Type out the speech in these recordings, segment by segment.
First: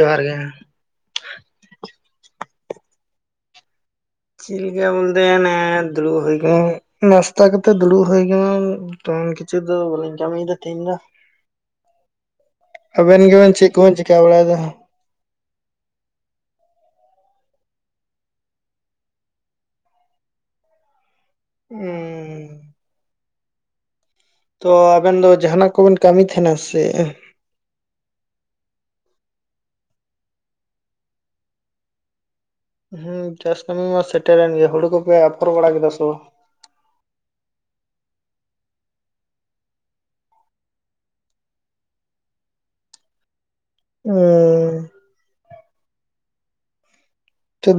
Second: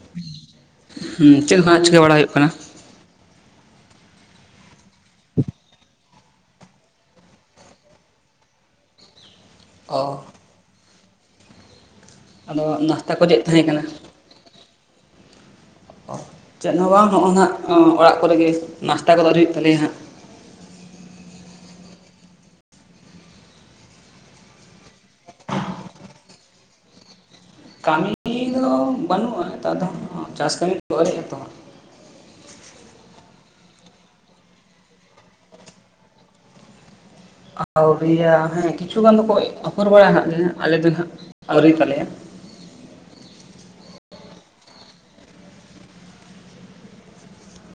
ᱡᱚᱦᱟᱨ ᱜᱮ ᱪᱮᱫ ᱦᱚᱸ ᱪᱤᱠᱟᱹ ᱵᱟᱲᱟ ᱦᱩᱭᱩᱜ ᱠᱟᱱᱟ? ᱪᱤᱞᱠᱟ ᱵᱚᱞᱫ ᱫᱩᱲᱩᱵ ᱱᱟᱥᱛᱟ ᱠᱟᱛᱮᱜ ᱫᱩᱲᱩᱵ ᱦᱩᱭ ᱟᱠᱟᱱᱟ᱾ ᱱᱚ ᱫᱚ ᱚ ᱵᱞᱤᱧ ᱠᱟᱹᱢᱤᱤᱭᱮᱫᱟ ᱛᱮᱦᱤᱧ ᱫᱚ ᱟᱫᱚ ᱱᱟᱥᱛᱟ ᱠᱚ ᱟᱵᱮᱱ ᱜᱮᱵᱮᱱ ᱛᱟᱦᱮᱸ ᱪᱮᱫ ᱠᱚ ᱠᱟᱱᱟ ᱵᱮᱱ ᱪᱮᱠᱟ ᱵᱟᱲᱟᱭᱫᱟ? ᱪᱮᱫ ᱦᱚᱸ ᱵᱟᱝ᱾ ᱱᱚᱜᱼᱚᱭ ᱱᱟᱜ ᱚᱲᱟᱜ ᱠᱚᱨᱮ ᱜᱮ ᱱᱟᱥᱛᱟ ᱠᱚᱫᱚ ᱟᱣᱨᱤ ᱦᱩᱭᱩᱜ ᱛᱟᱞᱮᱭᱟ ᱦᱟᱸᱜ ᱦᱮᱸ ᱛᱚ ᱟᱵᱮᱱ ᱫᱚ ᱡᱟᱸᱦᱟᱱᱟᱜ ᱠᱚᱵᱮᱱ ᱠᱟᱹᱢᱤ ᱛᱟᱦᱮᱱᱟ ᱥᱮ? ᱠᱟᱹᱢᱤ ᱫᱚ ᱵᱟᱹᱱᱩᱜᱼᱟ᱾ ᱱᱮᱛᱟᱨ ᱫᱚ ᱪᱟᱥ ᱠᱟᱹᱢᱤ ᱫᱚ ᱦᱮᱸ ᱪᱟᱥ ᱠᱟᱹᱢᱤ ᱢᱟ ᱥᱮᱴᱮᱨᱮᱱ ᱜᱮ ᱦᱩᱲᱩ ᱠᱚᱯᱮ ᱟᱯᱷᱚᱨ ᱵᱟᱲᱟ ᱠᱮᱫᱟ ᱥᱮ ᱵᱟᱝ? ᱟᱹᱣᱨᱤᱭᱟ ᱦᱮᱸ ᱠᱤᱪᱷᱩ ᱜᱟᱱ ᱫᱚᱠᱚ ᱚᱯᱷᱚᱨ ᱵᱟᱲᱟᱭᱟ ᱦᱟᱸᱜ ᱟᱞᱮ ᱫᱚ ᱦᱟᱸᱜ ᱟᱹᱣᱨᱤ ᱛᱟᱞᱮᱭᱟ [inaudible] ᱦᱮᱸ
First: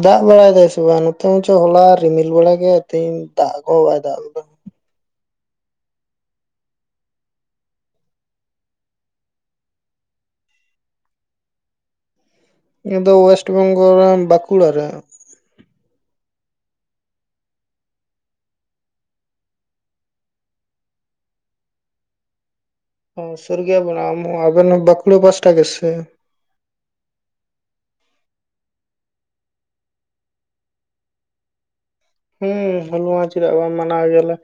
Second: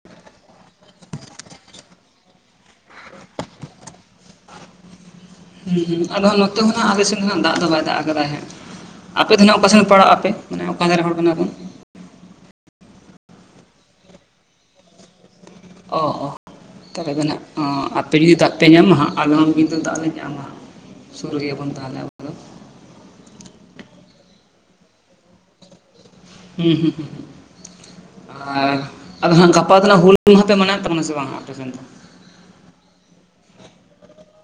ᱫᱟᱜ ᱵᱟᱲᱟᱭ ᱫᱟᱭ ᱥᱮ ᱵᱟᱝ ᱱᱚᱛᱮ ᱦᱚᱸ ᱪᱚ ᱦᱚᱞᱟ ᱨᱤᱢᱤᱞ ᱵᱟᱲᱟ ᱠᱮᱠᱼᱟ᱾ ᱛᱮᱦᱤᱧ ᱫᱟᱜ ᱠᱚᱦᱚᱸ ᱵᱟᱭ ᱫᱟᱜ ᱞᱮᱫᱟ᱾ ᱦᱩᱸ ᱦᱩᱸ ᱟᱫᱚ ᱱᱚᱛᱮ ᱦᱚᱸᱜ ᱟᱞᱮ ᱥᱮᱱ ᱱᱟᱜ ᱫᱟᱜ ᱫᱚ ᱵᱟᱭ ᱫᱟᱜ ᱠᱟᱫᱟᱭ ᱦᱟᱸ᱾ ᱟᱯᱮ ᱫᱟᱜ ᱦᱟᱜ ᱚᱠᱟ ᱥᱮᱱ ᱯᱟᱲᱟᱜ ᱟᱯᱮ᱾ ᱢᱟᱱᱮ ᱚᱠᱟ ᱫᱷᱟᱨᱮ ᱦᱚᱲ ᱠᱟᱱᱟ ᱯᱮ ᱱᱤᱭᱟᱹ ᱫᱚ ᱳᱭᱮᱥᱴ ᱵᱮᱝᱜᱚᱞ ᱵᱟᱸᱠᱩᱲᱟ ᱨᱮ ᱚ ᱚ ᱛᱟᱦᱚᱞᱮ ᱫᱚ ᱦᱟᱸᱜ ᱟᱯᱮ ᱡᱩᱫᱤ ᱫᱟᱜ ᱯᱮ ᱧᱟᱢᱟ ᱦᱟᱸᱜ ᱟᱞᱮ ᱦᱚᱸ ᱠᱤᱱᱛᱩ ᱫᱟᱜ ᱞᱮ ᱧᱟᱢᱟ᱾ ᱥᱩᱨ ᱜᱮᱭᱟᱵᱚᱱ ᱛᱟᱦᱚᱞᱮ ᱟᱵᱚ ᱫᱚ ᱚ ᱥᱩᱨᱜᱵ ᱟᱢ ᱟᱵᱮᱱ ᱵᱟᱸᱠᱩᱲ ᱯᱟᱦᱴᱟ ᱜᱮ ᱥᱮ? ᱦᱮᱸ ᱦᱮᱸ ᱟᱨ ᱟᱫᱚ ᱦᱟᱸᱜ ᱜᱟᱯᱟ ᱫᱚᱱᱟᱜ ᱦᱩᱞ ᱢᱟᱦᱯᱮ ᱢᱟᱱᱟᱣᱭᱮᱫ ᱛᱟᱵᱚᱱᱟ ᱥᱮ ᱵᱟᱝ? ᱟᱯᱮ ᱥᱮᱱ ᱫᱚ ᱦᱩᱸ ᱦᱚᱞᱩᱢᱟ ᱪᱮᱫᱟᱜ ᱵᱟᱝ ᱢᱟᱱᱟ ᱦᱩᱭᱩᱜ ᱜᱮᱭᱟᱞᱮ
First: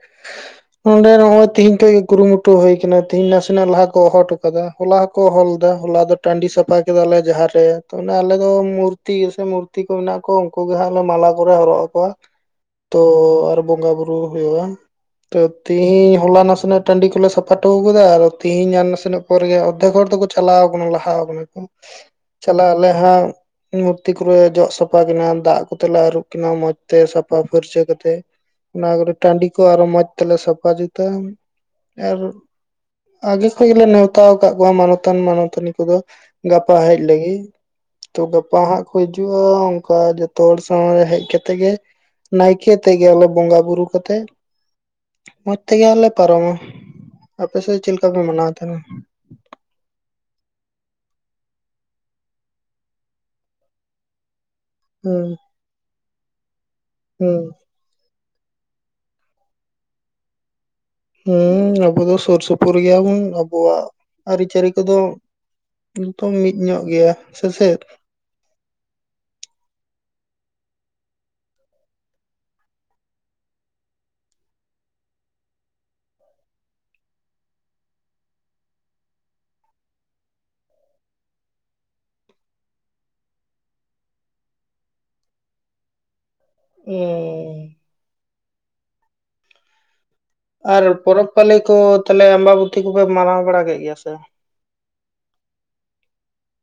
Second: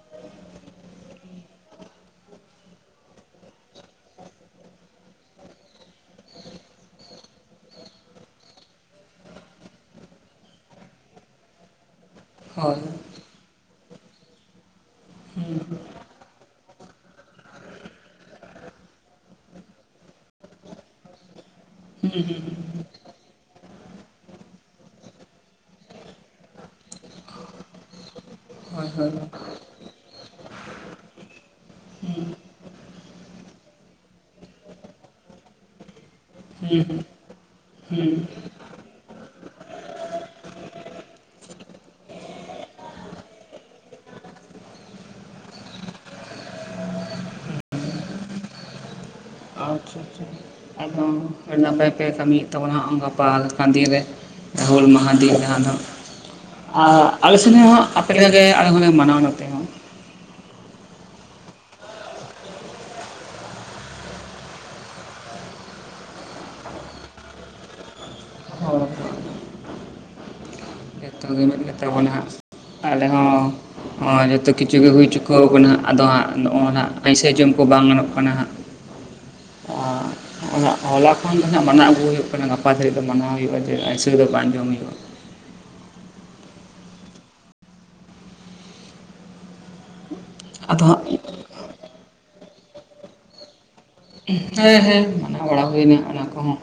ᱱᱚᱸᱰᱮ ᱱᱚᱜᱚᱭ ᱛᱤᱦᱮᱧ ᱠᱷᱚᱱᱚᱡᱮ ᱠᱩᱨᱩᱢᱩᱴᱩ ᱦᱚ ᱦᱩᱭ ᱟᱠᱟᱱᱟ ᱛᱚ ᱛᱮᱦᱮᱧ ᱱᱟᱥᱮᱱᱟᱜ ᱞᱟᱦᱟ ᱠᱚ ᱦᱚᱦᱚ ᱦᱚᱴᱚ ᱠᱟᱠᱟᱫᱟ ᱦᱚᱞᱟ ᱦᱚᱸ ᱠᱚ ᱦᱚᱦᱚ ᱞᱮᱫᱟ᱾ ᱦᱚᱞᱟ ᱫᱚ ᱴᱟᱺᱰᱤ ᱥᱟᱯᱷᱟ ᱠᱮᱫᱟᱞᱮ ᱡᱟᱦᱟᱸ ᱨᱮ ᱚᱱᱮ ᱟᱞᱮ ᱫᱚ ᱢᱩᱨᱛᱤ ᱜᱮᱥᱮ ᱢᱩᱨᱛᱤ ᱠᱚ ᱢᱮᱱᱟᱜ ᱠᱚᱣᱟ ᱩᱱᱠᱩ ᱮ ᱦᱟᱸᱜᱮ ᱢᱟᱞᱟ ᱠᱚᱞᱮ ᱦᱚᱨᱚᱜ ᱟᱠᱚᱼᱟ᱾ ᱦᱳᱭ ᱛᱚ ᱟᱨᱚ ᱵᱚᱸᱜᱟ ᱵᱩᱨᱩ ᱦᱩᱭᱩᱜᱼᱟ᱾ ᱛᱚ ᱦᱩᱸ ᱛᱮᱦᱮᱧ ᱦᱚᱞᱟ ᱱᱟᱥᱮᱱᱟᱜ ᱴᱟᱺᱰᱤ ᱠᱚᱞᱮ ᱥᱟᱯᱷᱟ ᱦᱚᱴᱚᱣᱟ ᱟᱠᱟᱫᱟ ᱛᱤᱦᱤᱧ ᱧ ᱱᱟᱥᱮᱱᱟᱜ ᱯᱚᱨᱮᱜᱮ ᱟᱚᱨᱫᱷᱠ ᱜᱚᱨ ᱫᱚ ᱠᱚ ᱪᱟᱞᱟᱣ ᱠᱟᱱᱟ ᱞᱟᱦᱟ ᱠᱟᱱᱟ ᱠᱚ ᱪᱟᱞᱟᱜ ᱟᱞᱮ ᱦᱟᱸᱜ ᱢᱩᱨᱛᱤ ᱠᱚᱨᱮ ᱡᱚᱜ ᱥᱟᱯᱷᱟ ᱠᱤᱱᱟ ᱫᱟᱜ ᱠᱚᱛᱮᱞᱮ ᱟᱹᱨᱩᱵ ᱠᱤᱱᱟ ᱢᱚᱸᱡᱽᱛᱮ ᱥᱟᱯ ᱥᱟᱯᱷᱟ ᱯᱷᱟᱹᱨᱪᱟᱹ ᱠᱟᱛᱮᱜ ᱦᱳᱭ ᱚᱱᱟ ᱦᱳᱭ ᱠᱚᱨᱮ ᱴᱟᱺᱰᱤ ᱠᱚ ᱟᱨᱚ ᱢᱚᱸᱡᱽ ᱛᱮᱞᱮ ᱥᱟᱯᱷᱟ ᱡᱩᱛᱟᱹ ᱟᱨ ᱦᱩᱸ ᱟᱜᱮ ᱠᱷᱚᱱ ᱜᱮᱞᱮ ᱱᱮᱣᱛᱟ ᱟᱠᱟᱫ ᱠᱚᱣᱟ ᱢᱟᱱᱚᱛᱟᱱ ᱢᱟᱱᱚᱛᱟᱱᱤ ᱠᱚᱫᱚ᱾ ᱜᱟᱯᱟ ᱦᱩᱸ ᱦᱮᱡ ᱞᱟᱹᱜᱤᱫ᱾ ᱦᱩᱸ ᱛᱚ ᱜᱟᱯᱟ ᱦᱟᱸᱜ ᱠᱚ ᱦᱤᱡᱩᱜᱼᱟ ᱚᱱᱠᱟ ᱡᱚᱛᱚ ᱦᱚᱲ ᱥᱟᱶ ᱨᱮ ᱦᱮᱡ ᱠᱟᱛᱮᱫ ᱜᱮ ᱱᱟᱭᱠᱮ ᱛᱮᱜᱮ ᱟᱞᱮ ᱵᱚᱸᱜᱟ ᱵᱩᱨᱩ ᱠᱟᱛᱮᱜ ᱢᱚᱡᱽ ᱛᱮᱜᱮᱞᱮ ᱯᱟᱨᱚᱢᱟ ᱟᱯᱮ ᱥᱮᱫ ᱪᱮᱫ ᱞᱮᱠᱟᱯᱮ ᱢᱟᱱᱟᱣ ᱛᱟᱦᱮᱞᱮ? ᱟᱪᱪᱷᱟ ᱟᱪᱪᱷᱟ ᱟᱨᱦᱚᱸ ᱟᱹᱰᱤ ᱱᱟᱯᱟᱭ ᱯᱮ ᱠᱟᱹᱢᱤᱭᱮᱫ ᱛᱟᱵᱚᱱᱟ ᱜᱟᱯᱟ ᱞᱮᱠᱟ ᱫᱤᱱ ᱨᱮ ᱳᱞ ᱦᱩᱸ ᱢᱚᱦᱟᱫᱮᱵᱽ ᱫᱚ ᱟᱞᱮ ᱦᱩᱸ ᱥᱮᱱ ᱦᱚᱸ ᱟᱯᱮ ᱟᱞᱮ ᱦᱚᱸ ᱞᱮ ᱢᱟᱱᱟᱣ ᱱᱚᱛᱮ ᱦᱚᱸ ᱦᱮᱸ ᱟᱵᱚ ᱫᱚ ᱥᱩᱨ ᱥᱩᱯᱩᱨ ᱜᱮᱭᱟᱵᱚᱱ ᱟᱵᱚᱣᱟᱜ ᱟᱹᱨᱤᱪᱟᱹᱞᱤ ᱠᱚᱫᱚ ᱡᱚᱛᱚ ᱢᱤᱫ ᱧᱚᱜ ᱜᱮᱭᱟ᱾ ᱥᱮ ᱪᱮᱫ? [inaudible] ᱢᱮᱛᱟ ᱟᱵᱚᱱᱟ ᱦᱚᱸᱭ ᱡᱚᱛᱚ ᱠᱤᱪᱷ ᱜᱮ ᱦᱩᱭ ᱪᱚᱠᱟᱹᱣ ᱟᱠᱟᱱᱟ ᱟᱫᱚ ᱦᱟᱸᱜ ᱱᱚᱜᱼᱚ ᱱᱟᱟᱜ ᱟᱭᱥᱟᱹ ᱡᱚᱢ ᱠᱚ ᱵᱟᱝ ᱜᱟᱱᱚᱜ ᱠᱟᱱᱟ ᱦᱟᱸᱜ ᱦᱚᱞᱟ ᱠᱷᱚᱱ ᱫᱚ ᱦᱟᱸᱜ ᱢᱟᱱᱟᱣ ᱟᱹᱜᱩ ᱦᱩᱭᱩᱜ ᱠᱟᱱᱟ ᱜᱟᱯᱟ ᱫᱷᱟᱹᱨᱤᱡ ᱫᱚ ᱢᱟᱱᱟᱣ ᱦᱩᱭᱩᱜᱼᱟ ᱡᱮ ᱟᱹᱥᱟᱹ ᱫᱚ ᱵᱟᱝ ᱡᱚᱢ ᱦᱩᱭᱩᱜᱼᱟ᱾ ᱩᱦᱻ ᱟᱫᱚ ᱟᱨ ᱦᱟᱸᱜ ᱯᱚᱨᱚᱵᱽ ᱯᱟᱹᱞᱤ ᱠᱚ ᱛᱟᱦᱞᱮ ᱟᱢᱵᱟᱵᱚᱛ ᱠᱚᱯᱮ ᱢᱟᱱᱟᱣ ᱵᱟᱲᱟ ᱠᱮᱫ ᱜᱮᱭᱟ ᱥᱮ? ᱦᱮᱸ ᱦᱮᱸ ᱢᱟᱱᱟᱣ ᱵᱟᱲᱟ ᱦᱩᱭᱱᱟ ᱚᱱᱟ ᱠᱚᱦᱚᱸ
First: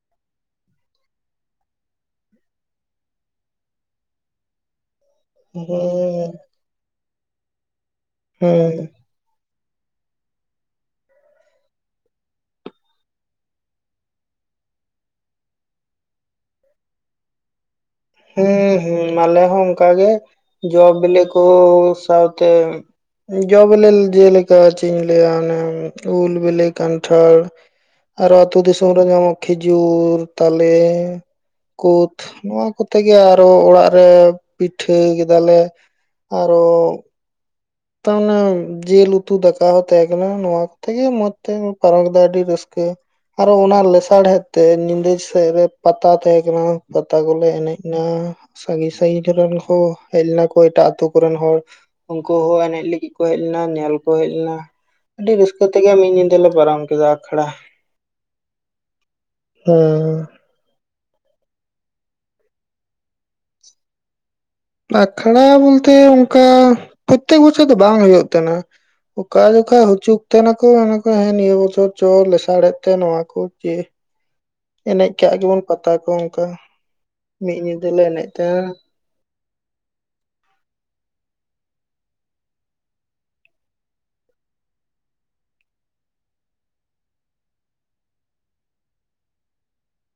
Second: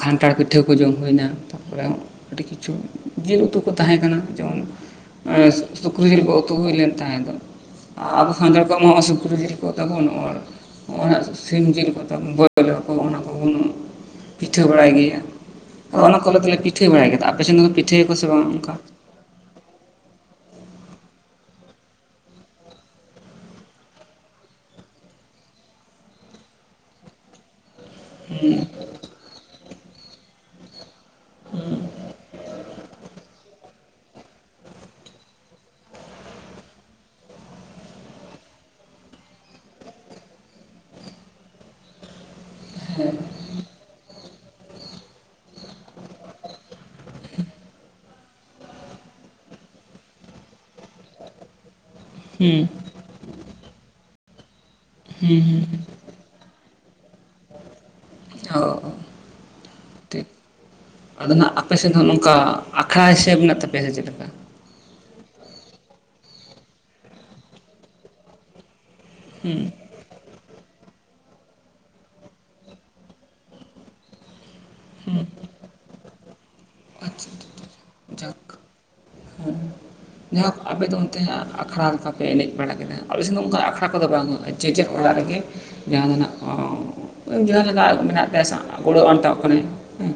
ᱠᱷᱟᱱᱴᱷᱟᱲ ᱯᱤᱴᱷᱟᱹ ᱠᱚ ᱡᱚᱢ ᱦᱩᱭᱱᱟ ᱛᱟᱨᱯᱚᱨᱮ ᱟᱹᱰᱤ ᱠᱤᱪᱷᱩ ᱡᱤᱞ ᱩᱛᱩ ᱠᱚ ᱛᱟᱦᱮᱸ ᱠᱟᱱᱟ᱾ ᱡᱮᱢᱚᱱ ᱥᱩᱠᱨᱤ ᱡᱤᱞ ᱦᱮᱸ ᱠᱚ ᱩᱛᱩ ᱦᱩᱭ ᱞᱮᱱ ᱛᱟᱦᱮᱸ ᱫᱚ ᱟᱨ ᱟᱵᱚ ᱠᱷᱟᱱᱛᱲ ᱦᱩᱸ ᱠᱚᱢᱟ ᱥᱩᱠᱨᱤ ᱡᱤᱞ ᱠᱚ ᱛᱟᱵᱚᱱ ᱥᱤᱢ ᱡᱤᱞᱠᱟ ᱵᱳᱚᱞ ᱟᱠᱚ ᱚᱱᱟ ᱠᱚᱵᱚᱱ ᱯᱤᱴᱷᱟᱹ ᱵᱟᱲᱟᱭ ᱜᱮᱭᱟ ᱟᱫᱚ ᱚᱱᱟ ᱠᱚ ᱞᱮ ᱫᱚᱞᱮ ᱯᱤᱴᱷᱟᱹ ᱵᱟᱲᱟᱭ ᱜᱮᱭᱟ ᱟᱯᱮ ᱥᱮᱱ ᱫᱚ ᱯᱤᱴᱷᱟᱹ ᱦᱮᱸ ᱦᱮᱸ ᱟᱞᱮ ᱦᱚᱸ ᱚᱱᱠᱟᱜ ᱜᱮ ᱡᱚ ᱵᱤᱞᱤ ᱠᱚ ᱥᱟᱶᱛᱮ ᱡᱚ ᱵᱤᱞᱮ ᱡᱮᱞᱮᱠᱟ ᱪᱮᱫ ᱤᱧ ᱞᱟᱹᱭᱟ ᱚᱱᱮ ᱩᱞ ᱵᱮᱞᱮ ᱠᱟᱱᱴᱷᱟᱲ ᱟᱨᱦᱚ ᱟ ᱦᱩᱸ ᱟᱹᱛᱩ ᱫᱤᱥᱚᱢ ᱨᱮ ᱧᱟᱢᱚᱜ ᱠᱷᱤᱡᱩᱨ ᱛᱟᱞᱮ ᱠᱩᱫ ᱱᱚᱣᱟ ᱠᱚ ᱛᱮᱜᱮ ᱟᱨᱚ ᱚᱲᱟᱜ ᱨᱮ ᱯᱤᱴᱷᱟᱹ ᱠᱮᱫᱟᱞᱮ ᱟᱨᱚ ᱛᱟᱨᱮ ᱡᱤᱞ ᱩᱛᱩ ᱫᱟᱠᱟ ᱦᱚᱸ ᱛᱟᱦᱮᱸ ᱠᱟᱱᱟ ᱱᱚᱣᱟ ᱠᱚᱛᱮᱜ ᱜᱮ ᱢᱚᱸᱡᱽ ᱛᱮ ᱯᱟᱨᱚᱢ ᱠᱮᱫᱟ ᱟᱹᱰᱤ ᱨᱟᱹᱥᱠᱟᱹ ᱟᱨᱦᱚ ᱚᱱᱟ ᱞᱮᱥᱟᱲᱦᱮᱫ ᱛᱮ ᱧᱤᱫᱟᱹ ᱥᱮᱫ ᱨᱮ ᱯᱟᱛᱟ ᱛᱟᱦᱮᱸ ᱠᱟᱱᱟ ᱯᱟᱛᱟ ᱠᱚᱞᱮ ᱮᱱᱮᱡ ᱮᱱᱟ ᱥᱟᱺᱜᱤᱧ ᱥᱟᱺᱜᱤᱧᱨᱮ ᱨᱮᱱ ᱦᱚᱸ ᱦᱮᱡ ᱞᱮᱱᱟ ᱠᱚ ᱮᱴᱟᱜᱛᱳ ᱠᱚᱨᱮᱱ ᱦᱚᱲ ᱩᱱᱠᱩ ᱦᱩᱸ ᱦᱚᱸ ᱮᱱᱮᱡ ᱞᱟᱹᱜᱤᱫ ᱠᱚ ᱦᱮᱡ ᱞᱮᱱᱟ ᱧᱮᱞ ᱠᱚ ᱦᱮᱡ ᱞᱮᱱᱟ ᱟᱹᱰᱤ ᱦᱩᱸ ᱦᱩᱸ ᱨᱟᱹᱥᱠᱟᱹ ᱛᱮᱜᱮ ᱢᱤᱫ ᱧᱤᱫᱟᱹ ᱞᱮ ᱯᱟᱨᱚᱢ ᱠᱮᱫᱟ ᱟᱠᱷᱲᱟ ᱦ ᱦᱮᱸ ᱟᱫᱚ ᱱᱟᱜ ᱟᱯᱮ ᱥᱮᱫ ᱦᱚᱸ ᱱᱚᱝᱠᱟ ᱟᱠᱷᱲᱟ ᱦᱤᱥᱟᱹᱵ ᱢᱮᱱᱟᱜ ᱛᱟᱯᱮᱭᱟ ᱥᱮ ᱪᱮᱫᱞᱮᱠᱟ ᱟᱠᱷᱲᱟ ᱵᱚᱞᱛᱮ ᱚᱱᱠᱟ ᱯᱨᱚᱛᱛᱮᱠ ᱵᱚᱪᱷᱚᱨ ᱫᱚ ᱵᱟᱝ ᱦᱩᱭᱩᱜ ᱠᱟᱱᱟ ᱚᱠᱟ ᱦᱩᱸ ᱡᱚᱠᱚᱡ ᱦᱚᱪᱩᱜ ᱛᱟᱦᱮᱱᱟᱠᱚ ᱠᱚ ᱦᱮᱸ ᱱᱤᱭᱟᱹ ᱵᱚᱪᱷᱚᱨ ᱪᱚ ᱞᱮᱥᱟᱲᱮᱫ ᱛᱮ ᱱᱚᱣᱟ ᱠᱚ ᱡᱮ ᱮᱱᱮᱡ ᱠᱟᱜ ᱜᱮᱵᱚᱱ ᱯᱟᱛᱟ ᱠᱚ ᱚᱱᱠᱟ ᱟᱪᱪᱷᱟ ᱢᱤᱫ ᱧᱤᱫᱟᱹᱞᱮ ᱮᱱᱮᱡ ᱡᱟᱠ ᱛᱟᱦᱮᱱᱟ ᱦᱮᱸ ᱡᱟᱭᱦᱳᱠ ᱟᱯᱮ ᱫᱚ ᱚᱱᱛᱮ ᱟᱠᱷᱲᱟ ᱞᱮᱠᱟᱯᱮ ᱮᱱᱮᱡ ᱵᱟᱲᱟ ᱠᱮᱫᱟ ᱟᱯᱮ ᱥᱮᱫ ᱫᱚ ᱚᱱᱠᱟ ᱟᱠᱷᱲᱟ ᱠᱚᱫᱚ ᱵᱟᱝ ᱦᱩᱭᱩᱜᱼᱟ ᱡᱮ ᱡᱟᱨ ᱚᱲᱟᱜ ᱨᱮᱜᱮ ᱡᱟᱦᱟᱸ ᱢᱮᱱᱟᱜ ᱠᱚ ᱡᱟᱦᱟᱸ ᱞᱮᱠᱟ ᱢᱮᱱᱟᱜ ᱛᱟᱭᱟ ᱜᱚᱲᱚ ᱟᱱᱴᱟᱣ ᱠᱟᱱᱟᱭ ᱦᱮᱸ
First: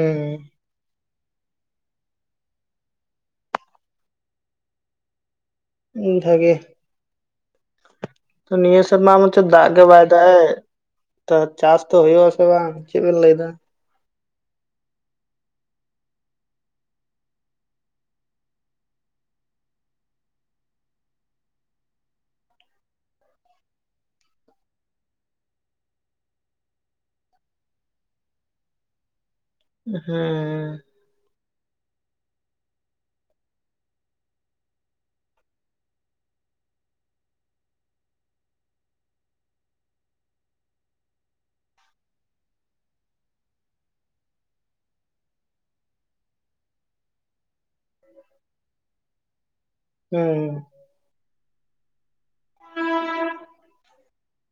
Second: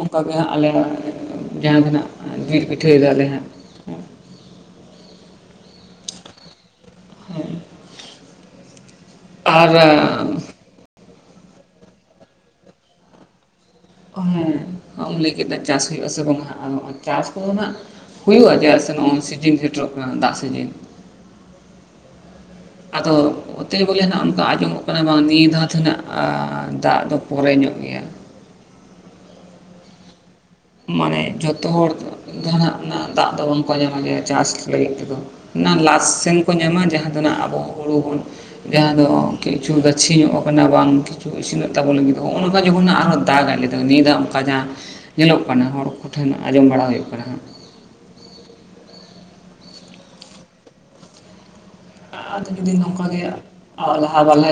ᱚᱱᱠᱟᱜᱮ ᱦᱟᱸᱜ ᱟᱞᱮᱭᱟᱜ ᱡᱟᱦᱟᱸ ᱫᱚ ᱦᱟᱸᱜ ᱢᱤᱞ ᱯᱤᱴᱷᱟᱹᱭ ᱦᱟᱞᱮ ᱦᱟᱸᱜ ᱦᱚᱸ ᱵᱷᱟᱹᱜᱮ ᱛᱚ ᱱᱤᱭᱟᱹ ᱥᱮᱨᱢᱟ ᱦᱚᱪᱮᱫ ᱫᱟᱜ ᱟᱨ ᱜᱮ ᱵᱟᱭᱫᱟᱜ ᱮᱫ ᱛᱚ ᱪᱟᱥ ᱛᱚ ᱦᱩᱭᱩᱜ ᱟᱥᱮ ᱵᱟᱝ ᱪᱮᱫ ᱵᱮᱱ ᱞᱟᱹᱭ ᱮᱫᱟ ᱩᱱ ᱞᱟᱹᱭ ᱠᱮᱫ ᱪᱟᱥ ᱦᱩᱭᱩᱜᱼᱟ ᱥᱮ ᱵᱟᱝ ᱪᱟᱥ ᱠᱚᱫᱚ ᱦᱟᱜ ᱦᱩᱭᱩᱜᱼᱟ ᱡᱮᱫᱟᱜ ᱥᱮ ᱱᱚᱜᱼᱚᱭ ᱥᱤᱡᱤᱱ ᱥᱮᱴᱮᱨᱚᱜ ᱠᱟᱱᱟ ᱫᱟᱜ ᱥᱤᱡᱤᱱ ᱟᱫᱚ ᱚᱛᱮ ᱵᱚᱞᱮ ᱚᱱᱠᱟ ᱟᱸᱡᱚᱢᱚᱜ ᱠᱟᱱᱟ ᱵᱟᱝ ᱱᱤᱭᱟᱹ ᱫᱷᱟᱣ ᱛᱮᱱᱟᱜ ᱫᱟᱜ ᱫᱚ ᱯᱚᱨᱮ ᱧᱚᱜ ᱜᱮᱭᱟ ᱦᱮᱸ ᱡᱚᱛᱚ ᱦᱚᱲ ᱡᱟᱦᱱᱟᱜ ᱫᱟᱜ ᱫᱚ ᱵᱟᱝᱠᱚ ᱧᱟᱢᱚᱜ ᱜᱮᱭᱟ ᱪᱟᱥ ᱞᱟᱹᱜᱤᱫ ᱛᱮᱫᱚ ᱚᱱᱟ ᱞᱟᱥ ᱟᱥᱮᱱ ᱠᱚ ᱧᱟᱢᱟ ᱡᱟᱦᱟᱸ ᱫᱚᱱᱟᱜ ᱟᱵᱚ ᱦᱩᱲᱩ ᱵᱚ ᱡᱟᱦᱟᱸ ᱫᱚ ᱠᱤᱪᱷᱩ ᱜᱟᱹᱪᱷᱤ ᱧᱚᱜ ᱠᱟᱱᱟ ᱵᱟᱝ ᱤᱥᱤᱱᱚᱜ ᱛᱟᱵᱚ ᱞᱟᱹᱜᱤᱫ ᱱᱚᱜᱼᱚ ᱱᱚᱝᱠᱟ ᱡᱚᱠᱷᱚᱱ ᱟᱨ ᱦᱚᱸ ᱫᱟᱜ ᱟᱭ ᱞᱮᱫᱟ ᱱᱤᱭᱟᱹ ᱫᱷᱟᱣ ᱚᱱᱠᱟ ᱡᱟᱦᱟᱸ ᱧᱮᱞᱚᱜ ᱠᱟᱱᱟ ᱦᱚᱲ ᱠᱚ ᱴᱷᱮᱱ ᱟᱸᱡᱚᱢ ᱵᱟᱲᱟ ᱦᱩᱭᱩᱜ ᱠᱟᱱᱟ ᱦᱟᱜ ᱦᱮᱸ ᱡᱩᱫᱤ ᱱᱚᱝᱠᱟ ᱜᱮ ᱞᱟᱦᱟ ᱵᱟᱞ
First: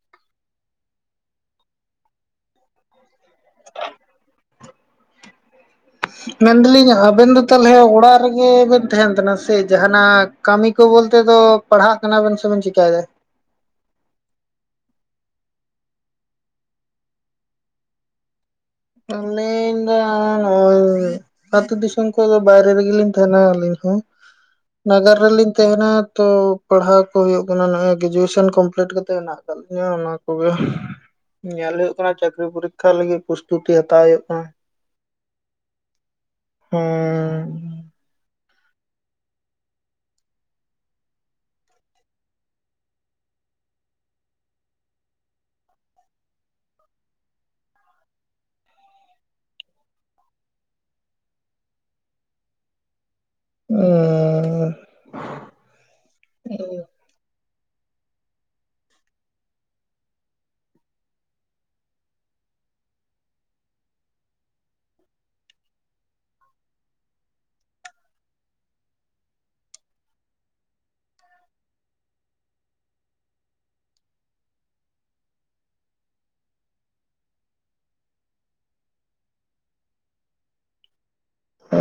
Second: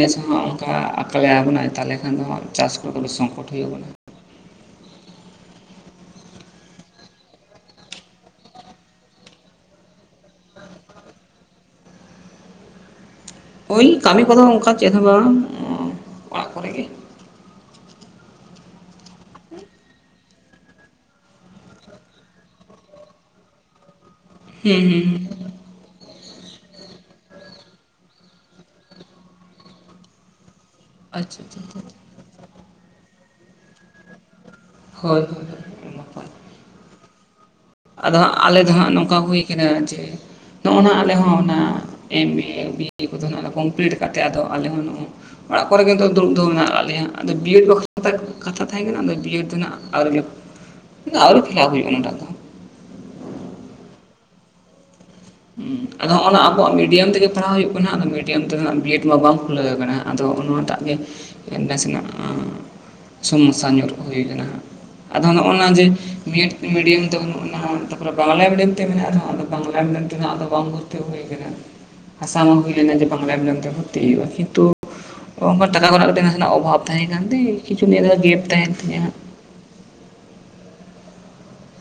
ᱡᱮᱥ ᱦᱚᱸ ᱚᱱᱠᱟ ᱵᱚᱱᱟᱭ ᱛᱟᱦᱚᱞᱮ ᱠᱷᱟᱱ ᱫᱚ ᱪᱟᱥ ᱠᱚ ᱥᱚᱝᱠᱚᱴ ᱦᱩᱭᱩᱜ ᱠᱟᱱᱟ ᱢᱮᱱᱫᱟᱞᱤᱧ ᱟᱵᱮᱱ ᱫᱚ ᱛᱟᱦᱚᱞᱮ ᱚᱲᱟᱜ ᱨᱮᱜᱮ ᱵᱮᱱ ᱛᱟᱦᱮᱱ ᱠᱟᱱᱟ ᱥᱮ ᱡᱟᱦᱟᱱᱟᱜ ᱠᱟᱹᱢᱤ ᱠᱚ ᱵᱚᱞᱛᱮ ᱠᱟᱢᱤ ᱠᱚ ᱵᱚᱞᱛᱮᱫᱚ ᱫᱚ ᱯᱟᱲᱦᱟᱜ ᱠᱟᱱᱟ ᱵᱮᱱ ᱥᱮᱵᱮᱱ ᱪᱤᱠᱟᱭᱮᱫᱟ ᱦᱳᱭ ᱠᱟᱹᱢᱤ ᱠᱚᱫᱚ ᱚᱱᱠᱟ ᱪᱮᱫ ᱦᱚᱸ ᱵᱟᱝ ᱚᱲᱟᱜ ᱠᱚᱨᱮ ᱜᱮ ᱚᱱᱟᱹᱧ ᱫᱟ ᱟᱹᱛᱳ ᱫᱤᱥᱚᱢ ᱠᱚᱫᱚ ᱵᱟᱭᱨᱮ ᱨᱮᱜᱮᱞᱤᱧ ᱛᱟᱦᱮᱱᱟ ᱟᱹᱞᱤᱧ ᱦᱚᱸ ᱦᱩᱸ ᱦᱩᱸ ᱱᱟᱜᱟᱨ ᱨᱮᱞᱤᱧ ᱛᱟᱦᱮᱱᱟ ᱛᱚ ᱯᱟᱲᱦᱟᱣ ᱠᱚ ᱦᱩᱭᱩᱜ ᱠᱟᱱᱟ ᱱᱚᱜ ᱜᱨᱮᱡᱩᱭᱮᱥᱚᱱ ᱠᱚᱢᱯᱤᱞᱴ ᱠᱟᱛᱮᱜ ᱢᱮᱱᱟᱜ ᱟᱠᱟᱫ ᱞᱤᱧᱟᱹ ᱚᱱᱟ ᱠᱚᱜᱮ ᱟᱪᱪᱷᱟ ᱟᱪᱪᱷᱟ ᱧᱮᱞ ᱟᱪᱪᱷᱟ ᱦᱩᱭᱩᱜ ᱠᱟᱱᱟ ᱪᱟᱹᱠᱨᱤ ᱯᱚᱨᱤᱠᱠᱷᱟ ᱞᱟᱹᱜᱤᱫ ᱯᱳᱥᱴ ᱪᱩᱴᱤ ᱦᱟᱛᱟᱣ ᱦᱩᱭᱩᱜ ᱠᱟᱱᱟ ᱦᱳᱭ ᱦᱳᱭ ᱦᱳᱭ ᱱᱟᱯᱟᱭ ᱦᱩᱸ ᱟᱫᱚ ᱦᱟᱜ ᱟᱞᱮ ᱫᱚ ᱦᱟᱸᱜ ᱱᱚᱝᱠᱟ ᱦᱩᱭ ᱠᱟᱱᱟ ᱡᱮ ᱱᱚᱜᱼᱚᱭ ᱱᱟ ᱟᱞᱮ ᱦᱚᱸ ᱚᱱᱟ ᱮᱢ ᱮ ᱵᱤᱭᱮ ᱠᱚᱫᱚ ᱠᱚᱢᱯᱞᱤᱴ ᱠᱟᱛᱮᱜ ᱟᱫᱚ ᱟᱞᱮ ᱦᱚᱸ ᱱᱚᱜ ᱚᱲᱟᱜ ᱠᱚᱨᱮᱜᱮ ᱫᱩᱲᱩᱵ ᱢᱮᱱᱟᱜ ᱠᱟᱜ ᱞᱮᱭᱟ ᱟᱫᱚ ᱵᱤᱭᱮᱰ ᱵᱟᱠᱷᱨᱟ ᱠᱟᱛᱷᱟ ᱛᱟᱦᱮᱸ ᱠᱟᱱᱟ ᱟᱫᱚ ᱵᱤᱭᱮᱰ ᱫᱚ ᱦᱟᱸᱜ ᱟᱣᱨᱤ ᱞᱮ ᱟᱨᱩ ᱯᱷᱮᱨᱞᱟᱯ ᱦᱩᱭᱩᱜᱼᱟ ᱚᱱᱟᱴᱟᱜ ᱫᱚ ᱟᱨ ᱦᱩᱸ ᱟᱫᱚ ᱦᱚᱸᱜᱼ ᱱᱟ ᱟᱵᱚᱣᱟᱜ ᱢᱤᱰᱤᱭᱟᱢ ᱛᱮᱜᱮ ᱯᱟᱲᱦᱟᱣ ᱦᱩᱭᱩᱜ ᱠᱟᱱᱟ ᱟᱫᱚ ᱢᱤᱰᱤᱭᱟᱢ ᱛᱮᱫᱟᱜ ᱵᱤᱭᱮᱰ ᱢᱟ ᱵᱟᱝ ᱠᱷᱩᱞᱟᱹᱣ ᱟᱠᱟᱱᱟ᱾ ᱟᱫᱚ ᱚᱱᱟᱴᱟᱜ ᱜᱮ ᱱᱟᱥᱮᱱᱟᱜ ᱥᱚᱢᱚᱥᱥᱟ ᱧᱩᱨ ᱠᱚ ᱦᱩᱭ ᱠᱟᱱᱟ᱾ ᱟᱫᱚ ᱱᱚᱜᱼᱚ ᱱᱟ ᱡᱮ ᱢᱮᱰᱤᱭᱟᱢ ᱛᱮ ᱛᱟᱯᱚᱨᱮ ᱵᱟᱝᱞᱟ ᱢᱤᱰᱤᱭᱟᱢ ᱛᱮ ᱢᱮᱱᱟᱜ ᱨᱮᱦᱚᱸ ᱵᱟᱝᱞᱟ ᱟᱫᱚ ᱠᱚᱢ ᱵᱷᱩᱨᱛᱤ ᱦᱩᱭ ᱠᱟᱱᱟ᱾ ᱟᱥᱟᱢ ᱦᱚᱸ ᱦᱩᱭ ᱞᱮᱱᱟ ᱡᱮ ᱵᱟᱝᱞᱟ ᱢᱤᱰᱤᱭᱚᱢ ᱵᱷᱚᱨᱛᱤᱼᱟ᱾ ᱠᱤᱱᱛᱩ ᱟᱱᱟᱴ ᱴᱟᱠᱟ ᱠᱟᱣᱰᱤ ᱠᱟᱹᱴ ᱱᱟᱥᱮᱱᱟᱜ ᱚᱵᱷᱟᱵᱽ ᱛᱟᱦᱮᱸ ᱠᱟᱱ ᱛᱤ ᱠᱤᱪᱷᱩ ᱱᱤᱭᱟᱹ ᱜᱮ ᱜᱮᱯ ᱛᱟᱦᱮᱱ ᱛᱤᱧᱟᱹ ᱦᱟᱸᱜ ᱻ [inaudible] ᱚ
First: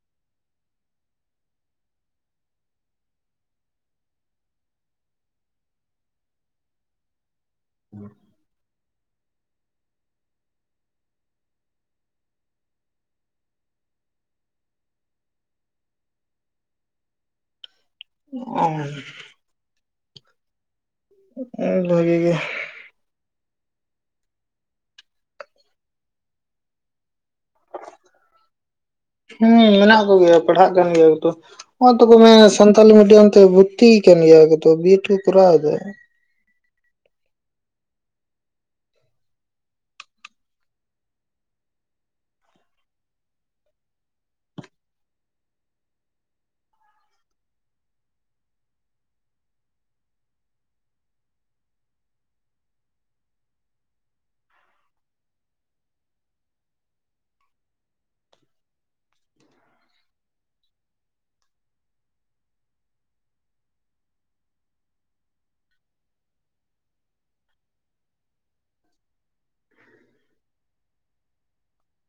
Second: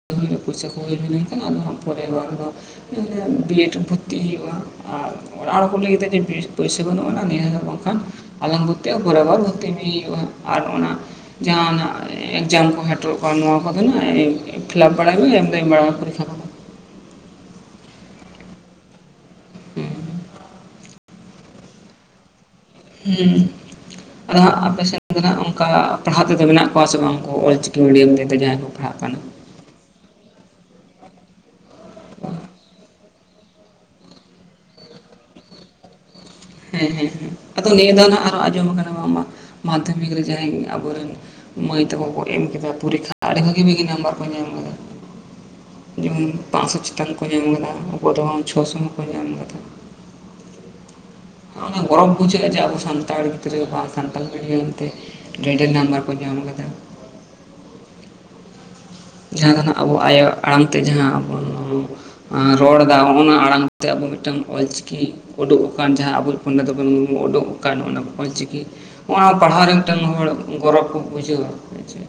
ᱯᱚᱨᱪᱟ ᱠᱚ ᱦᱩᱭ ᱦᱩᱭ ᱞᱮᱱᱠᱷᱟᱱ ᱟᱫᱚ ᱦᱟᱸᱜ ᱯᱚᱨᱮ ᱵᱟᱨ ᱨᱮᱸᱫᱚ ᱵᱤ ᱮᱰ ᱵᱷᱚᱨᱛᱤ ᱦᱩᱭᱩᱜᱼᱟ᱾ ᱚᱲᱟᱜ ᱠᱚ ᱞᱟᱹᱭ ᱠᱟᱫᱟ ᱡᱮ ᱯᱚᱭᱥᱟᱹ ᱵᱟᱹᱱᱩᱜᱼᱟ᱾ ᱱᱤᱭᱟᱹ ᱵᱟᱝᱠᱷᱟᱱ ᱟᱞᱟᱝ ᱵᱩ ᱮᱨ ᱯᱚᱨᱮ ᱵᱷᱚᱨᱛᱤ ᱦᱩᱭᱩᱜᱼᱟ ᱟᱨ ᱚᱱᱟ ᱡᱟᱦᱟᱱᱟᱜ ᱮᱠᱡᱟᱢ ᱠᱚ ᱦᱚᱴᱮᱨᱚᱜ ᱱᱚᱣᱟ ᱠᱚᱫᱚ ᱦᱟᱜ ᱯᱷᱤᱞᱟᱯ ᱵᱟᱲᱟᱭ ᱢᱮ ᱮᱢ ᱫᱚᱮᱢ ᱵᱟᱲᱟᱭ ᱢᱮ ᱯᱚᱨᱤᱠᱠᱷᱟ ᱠᱚᱫᱚ ᱚ ᱵᱷᱟᱹᱜᱤ ᱜᱮ ᱦᱮᱸ ᱚᱸᱦᱟᱜ ᱟᱯᱮᱥᱮᱡ ᱫᱚ ᱦᱟᱸᱜ ᱚᱱᱠᱟ ᱯᱟᱲᱦᱟᱜ ᱛᱮᱫᱚ ᱢᱮᱱᱟᱜ ᱠᱚᱣᱟ ᱥᱮ ᱵᱟᱝ? ᱚᱞ ᱪᱤᱠᱤ ᱢᱤᱰᱤᱭᱟᱢ ᱛᱮ ᱫᱚ ᱡᱟᱦᱟᱸᱭ ᱠᱚ ᱯᱟᱲᱦᱟᱜ ᱠᱟᱱᱟ ᱦᱮᱸ ᱢᱮᱱᱟᱜ ᱠᱚᱜᱮᱭᱟ᱾ ᱯᱟᱲᱦᱟᱜ ᱠᱟᱱ ᱜᱮᱭᱟ ᱠᱚ ᱛᱚ, ᱚᱞ ᱛᱟᱠᱚ ᱢᱮ ᱥᱟᱱᱛᱷᱟᱞᱤ ᱢᱤᱰᱤᱭᱟᱢ ᱛᱮ ᱵᱷᱩᱨᱛᱤᱭ ᱠᱟᱱ ᱜᱮᱭᱟ ᱠᱚ ᱛᱚ ᱵᱤ ᱮᱴ ᱠᱚ ᱠᱚᱨᱟᱣ ᱯᱮ ᱜᱮ ᱦᱮᱸᱻᱦᱮᱸᱻᱦᱮᱸ ᱟᱫᱚ ᱱᱤᱭᱟᱹ ᱫᱷᱟᱱ ᱟᱨ ᱦᱚᱸ ᱟᱸᱡᱚᱢ ᱟᱠᱟᱱᱟ ᱵᱟᱝᱢᱟ ᱢᱟᱫᱽᱫᱷᱚᱢᱤᱠ ᱨᱮ ᱡᱟᱦᱟᱸᱭ ᱟᱵᱚ ᱨᱮᱱ ᱢᱟᱹᱭ ᱛᱟᱠᱚ ᱠᱚ ᱮᱢ ᱠᱮᱫᱟ ᱯᱚᱨᱤᱠᱠᱷᱟ ᱟᱹᱰᱤ ᱵᱷᱟᱹᱜᱤᱻᱵᱷᱟᱹᱜᱤ ᱱᱟᱢᱵᱟᱨ ᱠᱚ ᱧᱟᱢ ᱠᱮᱫᱟ᱾ ᱡᱮᱢᱚᱱ ᱯᱟᱸᱥᱥᱚ ᱪᱮᱛᱟᱱ ᱠᱚ ᱧᱟᱢ ᱠᱟᱫᱟ ᱚᱠᱚᱭ ᱫᱚ ᱪᱷᱚᱥᱚ ᱦᱚᱸᱠᱚ ᱧᱟᱢ ᱠᱟᱫᱟ᱾ [inaudible] ᱜᱚᱨᱚᱵᱽ ᱵᱩᱡᱷᱟᱹᱜᱼᱟ ᱡᱮ ᱟᱵᱚ ᱥᱟᱱᱛᱟᱲ ᱜᱤᱫᱽᱨᱟᱹ ᱵᱟ ᱥᱟᱱᱛᱟᱲ ᱢᱤᱰᱤᱭᱟᱢ ᱛᱮ ᱰᱰᱮ ᱱᱟᱢᱵᱟᱨ ᱠᱚ ᱧᱟᱢ ᱟᱠᱟᱫᱟ [inaudible] ᱡᱟᱦᱟᱸ ᱫᱚ ᱱᱟᱦᱟᱜ ᱟᱵᱚ ᱟᱭᱳ ᱟᱲᱟᱝ ᱛᱮ ᱡᱟᱦᱟᱸ ᱵᱚᱱ ᱨᱚᱲᱫᱟ ᱦᱚᱸ ᱚᱸ ᱱᱚᱶᱟ ᱟᱲᱟᱝ ᱛᱮ ᱢᱤᱫᱴᱟᱝ ᱚᱞᱪᱤᱠᱤ ᱩᱰᱩᱠ ᱟᱠᱟᱱ ᱡᱟᱦᱟᱸ ᱟᱵᱚ ᱤᱡ ᱯᱚᱱᱰᱤᱛ ᱨᱚᱜᱷᱩᱱᱟᱛᱷ ᱢᱩᱨᱢᱩ ᱩᱰᱩᱠ ᱟᱠᱟᱱ ᱚᱱᱟ ᱚᱞ ᱪᱤᱠᱤ ᱦᱚᱸ ᱚᱭ ᱱᱚᱣᱟ ᱯᱟᱲᱦᱟᱣ ᱨᱮ ᱢᱤᱫᱴᱟᱝ ᱦᱚᱲ ᱜᱚᱨᱚᱵᱽ ᱠᱚ ᱵᱩᱡᱷᱟᱹᱣᱟ ᱦᱮᱪᱮ